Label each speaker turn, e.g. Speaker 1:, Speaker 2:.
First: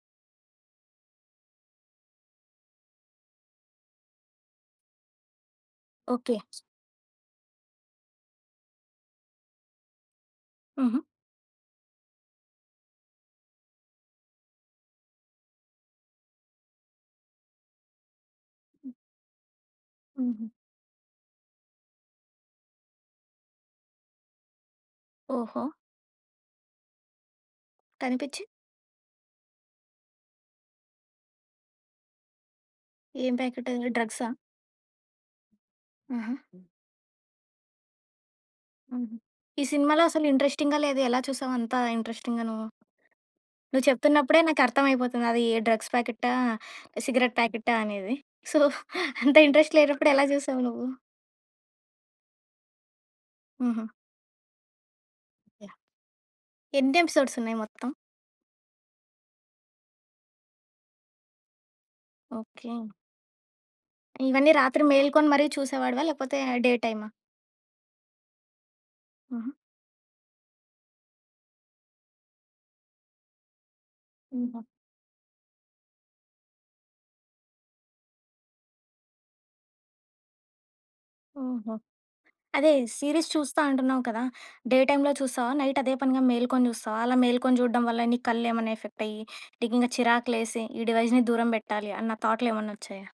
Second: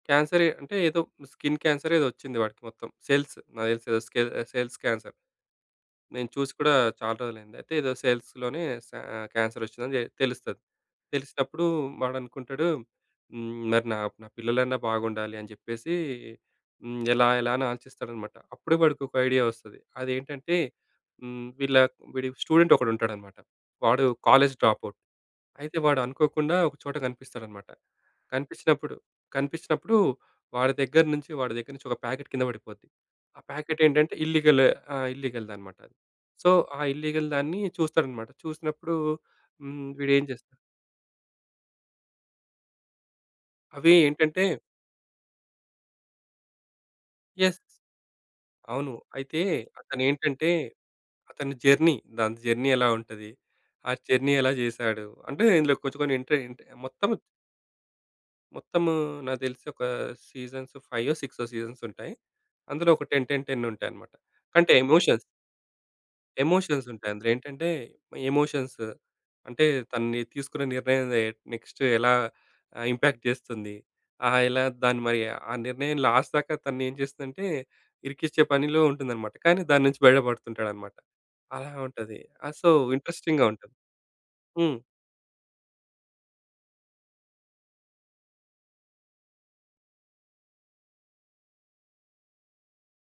Speaker 1: క్యాన్సరే, అంటే ఏదో skin cancer ఏదో వచ్చింది వాడికి మొత్తం సెల్స్ నాకు తెలిసి సెల్స్ క్యాన్సర్. నేను
Speaker 2: ఓకె.
Speaker 1: చూసి కూడా చాలా రోజులైంది. అయితే ఏదో సెల్స్‌ లోనే స ఆహ్, క్యాన్సర్ వచ్చిందని తెలుస్తది.
Speaker 2: హుహు.
Speaker 1: తెలిసినప్పుడు వాడనుకుంటాడు హ్మ్. మరి నా, నా పిల్లలన్నా బాగుండాలి అని చెప్పేసి హ్మ్, ఎలా ఎలా అని ఆలోచిస్తాడనమాట. అప్పుడు
Speaker 2: హ్మ్.
Speaker 1: వాడికి ఒక ఐడియా వస్తది.
Speaker 2: హుహు.
Speaker 1: అదేంటంటే హ్మ్, వీళ్ళ వీడి స్టూడెంట్ ఒకడుంటాడన్నమాట. వాడు కాలేజ్ డ్రాపౌట్.
Speaker 2: ఓహో!
Speaker 1: అయితే వాడనుకోకుండా ఒక చోట కనిపిస్తాడన్నమాట.
Speaker 2: కనిపిచి?
Speaker 1: కనిపిచినప్పుడు, కనిపిచినప్పుడు వాడి దగ్గర్నుంచి వాడి దగ్గర నుంచి ఒక ప్యాకెట్ కింద పడిపోద్ది.
Speaker 2: ఏం
Speaker 1: ఆ
Speaker 2: ప్యాకెట్
Speaker 1: ప్యాకెట్
Speaker 2: అది
Speaker 1: ఏంటంటే
Speaker 2: డ్రగ్సా?
Speaker 1: ఇల్లిగల్ ఆ! ఇల్లిగల్‌ది అనమాట.
Speaker 2: అహ!
Speaker 1: సో, ఆ ఇల్లీగల్ దాన్ని చూస్తాడన్నమాట. చూసినప్పుడు
Speaker 2: హుహు. ఈ
Speaker 1: హ్మ్.
Speaker 2: సినిమాలో
Speaker 1: వీడు ఏం
Speaker 2: అసలు
Speaker 1: చేస్తాడు
Speaker 2: ఇంట్రెస్టింగ్‌గా లేదు ఎలా చూసావు అంత ఇంట్రెస్టింగ్‌గా నువ్వు? నువ్వు
Speaker 1: అవి
Speaker 2: చెప్తున్నప్పుడే
Speaker 1: ఏంటంటే
Speaker 2: నాకర్థం అయిపోతది అది డ్రగ్స్ ప్యాకెటా? Cigarette
Speaker 1: yes.
Speaker 2: ప్యాకెటా? అనేది. సో,
Speaker 1: అవును.
Speaker 2: అంత
Speaker 1: అయితే
Speaker 2: ఇంట్రెస్ట్ లేనప్పుడు ఎలా
Speaker 1: అతనేంటంటే
Speaker 2: చూసావు నువ్వు?
Speaker 1: అతని జర్నీ, దాంతో జర్నీ ఎలా ఉంటది?
Speaker 2: హుహు.
Speaker 1: ఆ జర్నీ ఎలా చేసాడు? అంటే ఇందులో
Speaker 2: యాహ్!
Speaker 1: కొంచెం కొన్ని ఇంట్రె ఇంట్రె
Speaker 2: ఎన్ని
Speaker 1: మొత్తం
Speaker 2: ఎపిసోడ్స్ ఉన్నాయి మొత్తం?
Speaker 1: మొత్తము నాకు తెలిసి ఒక సీజన్స్ ఫైవో, సిక్సో సీజన్స్ ఉంటాయి.
Speaker 2: ఓకె.
Speaker 1: అందులో ఒక 10, 10, 10 ఉంటాయన్నమాట.
Speaker 2: ఇవన్నీ
Speaker 1: అంటే
Speaker 2: రాత్రి
Speaker 1: ఎమోషన్స్...
Speaker 2: మేల్కొని మరి చూసేవాడివా లేకపోతే, డే
Speaker 1: ఎమోషన్స్
Speaker 2: టైమా?
Speaker 1: ఉంటాయి. అందులో ఏంటంటే ఎమోషన్స్
Speaker 2: హుహు.
Speaker 1: అంటే తనని తీసుకున్న నిర్ణయం నె నెక్స్ట్ ఎలా ఆహ్, ఇంపాక్ట్ చేస్తుంది? ఆహ్,
Speaker 2: హుహు.
Speaker 1: ఎలా దాన్ని మరి ఆ నిర్ణయం లాస్ట్ దాకా తన ఏం చేస్తుందంటే ఇరికించే పనిలో ఉంటుందన్నమాట. కానీ దాని నుంచి బయట పడుతుంటాడనమాట. అలా
Speaker 2: ఓహో!
Speaker 1: ఉంటది. ఆహ్, సో,
Speaker 2: అదే సీరీస్
Speaker 1: ఇంట్రెస్టింగ్‌గా
Speaker 2: చూస్తా
Speaker 1: ఉంటది.
Speaker 2: అంటున్నావు కదా! డే
Speaker 1: హ్మ్.
Speaker 2: టైమ్‌లో చూస్తావా? నైట్ అదే పనిగా మేల్కొని చూస్తావా? అలా మేల్కొని చూడడం వల్ల నీ కళ్లేమన్నా అయ్యి నీకింక చిరాకులేసి ఈ డివైస్‌ని దూరం పెట్టాలి అన్న థాట్‌లేమన్నా వచ్చాయా?